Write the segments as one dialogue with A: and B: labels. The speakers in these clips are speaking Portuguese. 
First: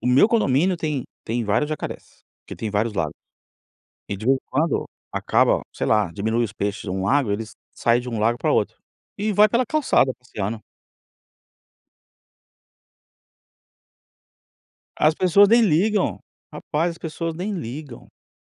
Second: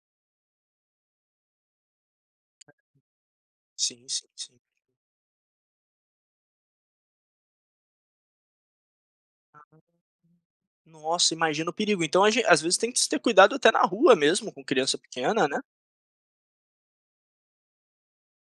A: O meu condomínio tem tem vários jacarés, porque tem vários lagos,
B: Sim,
A: e de
B: sim,
A: vez em
B: sim.
A: quando, acaba, sei lá, diminui os peixes de um lago, eles saem de um lago para outro, e vai pela
B: Aham.
A: calçada passeando.
B: Nossa imagino o perigo, então a gen às vezes tem que se ter cuidado até na rua mesmo com criança
A: As
B: pequena,
A: pessoas
B: né.
A: nem ligam, rapaz as pessoas nem ligam,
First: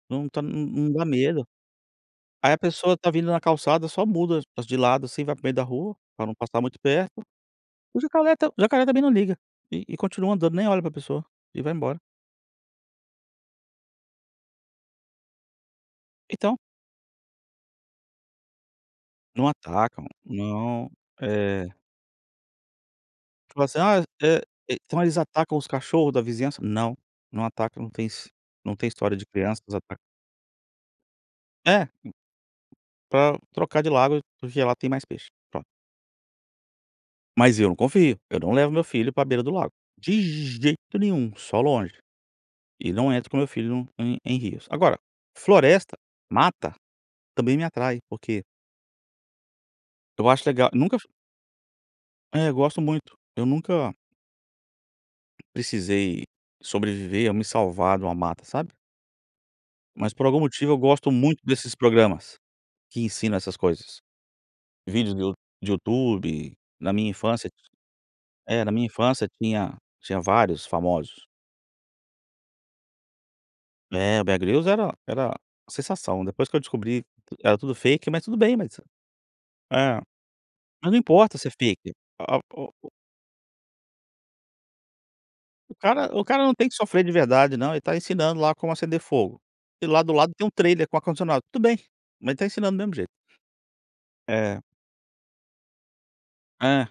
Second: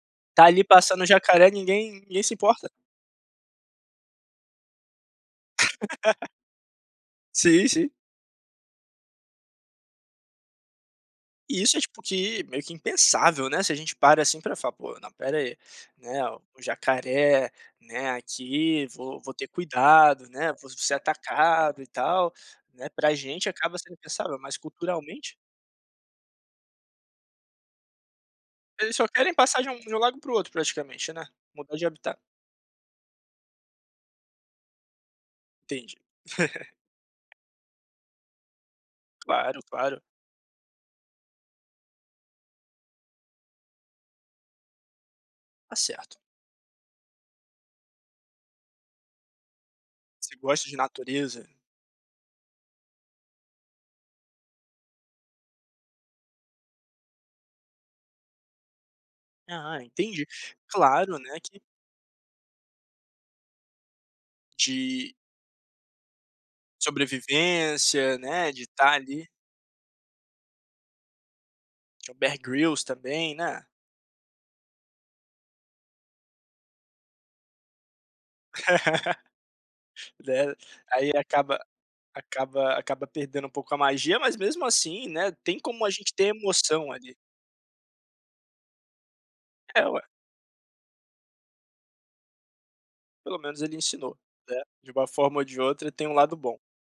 A: não tá,
B: Está ali
A: não não dá
B: passando
A: medo,
B: jacaré, ninguém ninguém se
A: aí a
B: importa.
A: pessoa está vindo na calçada só muda as de lado assim, vai para o meio da rua, para não passar muito perto,
B: Sim, sim.
A: o jacaré está o jacaré também não liga, e e continua andando, nem olha para pessoa,
B: E
A: e vai
B: isso é
A: embora.
B: tipo que meio que impensável, né, se a gente para assim para falar: "Pô, não espera aí, né,
A: Então.
B: o jacaré, né, aqui vou vou
A: Não
B: ter
A: atacam,
B: cuidado, né, vou
A: não,
B: ser
A: eh
B: atacado e tal", né, para gente
A: tipo
B: acaba
A: assim
B: sendo
A: ah,
B: pensado,
A: eh,
B: mas
A: então eles
B: culturalmente.
A: atacam os cachorro da vizinhança? Não, não atacam, não tem não tem his não tem
B: Eles só
A: história de
B: querem
A: criança, nos
B: passagem de
A: ataque.
B: um lago para o outro praticamente, né, modelo
A: É,
B: de
A: hum,
B: habitat.
A: para trocar de lago, porque lá tem mais peixe, pronto.
B: Entendi.
A: Mas eu não confio, eu não levo meu filho para beira do
B: Claro,
A: lago,
B: claro.
A: de jeito nenhum, só longe, e não entro com meu filho no, em em rios, agora,
B: Está
A: floresta,
B: certo.
A: mata, também me atrai porque eu
B: Você
A: acho
B: gosta
A: legal
B: de
A: nunca fu
B: natureza?
A: É eu gosto muito, eu nunca precisei sobreviver ou me salvar de uma mata sabe.
B: Ah,
A: Mas por
B: entendi,
A: algum motivo eu gosto
B: claro, né,
A: muito
B: que
A: desses programas, que ensinam essas coisas,
B: de
A: vídeos do de YouTube, na minha infância,
B: sobrevivência, né, de
A: eh, na minha
B: estar ali.
A: infância tinha tinha vários famosos.
B: Tinha o Bear Grylls também, né.
A: É o Bear Grylls era era sensação, depois que eu descobri, era tudo fake mas tudo bem, né,
B: [unintelligible]
A: mas não
B: aí
A: importa se é
B: acaba
A: fake a a o
B: acaba
A: o
B: acaba perdendo um pouco a magia mas mesmo assim, né, tem
A: O
B: como a
A: cara
B: gente
A: o
B: ter
A: cara não tem que
B: emoção
A: sofrer de
B: ali.
A: verdade não, ele está ensinando lá como acender fogo, e
B: É
A: lá
B: ué.
A: do lado tem um trailer com ar condicionado, tudo bem, mas ele está ensinando do mesmo jeito.
B: Pelo menos ele ensinou,
A: É.
B: né, de uma forma ou de outra, tem um lado bom.
A: É.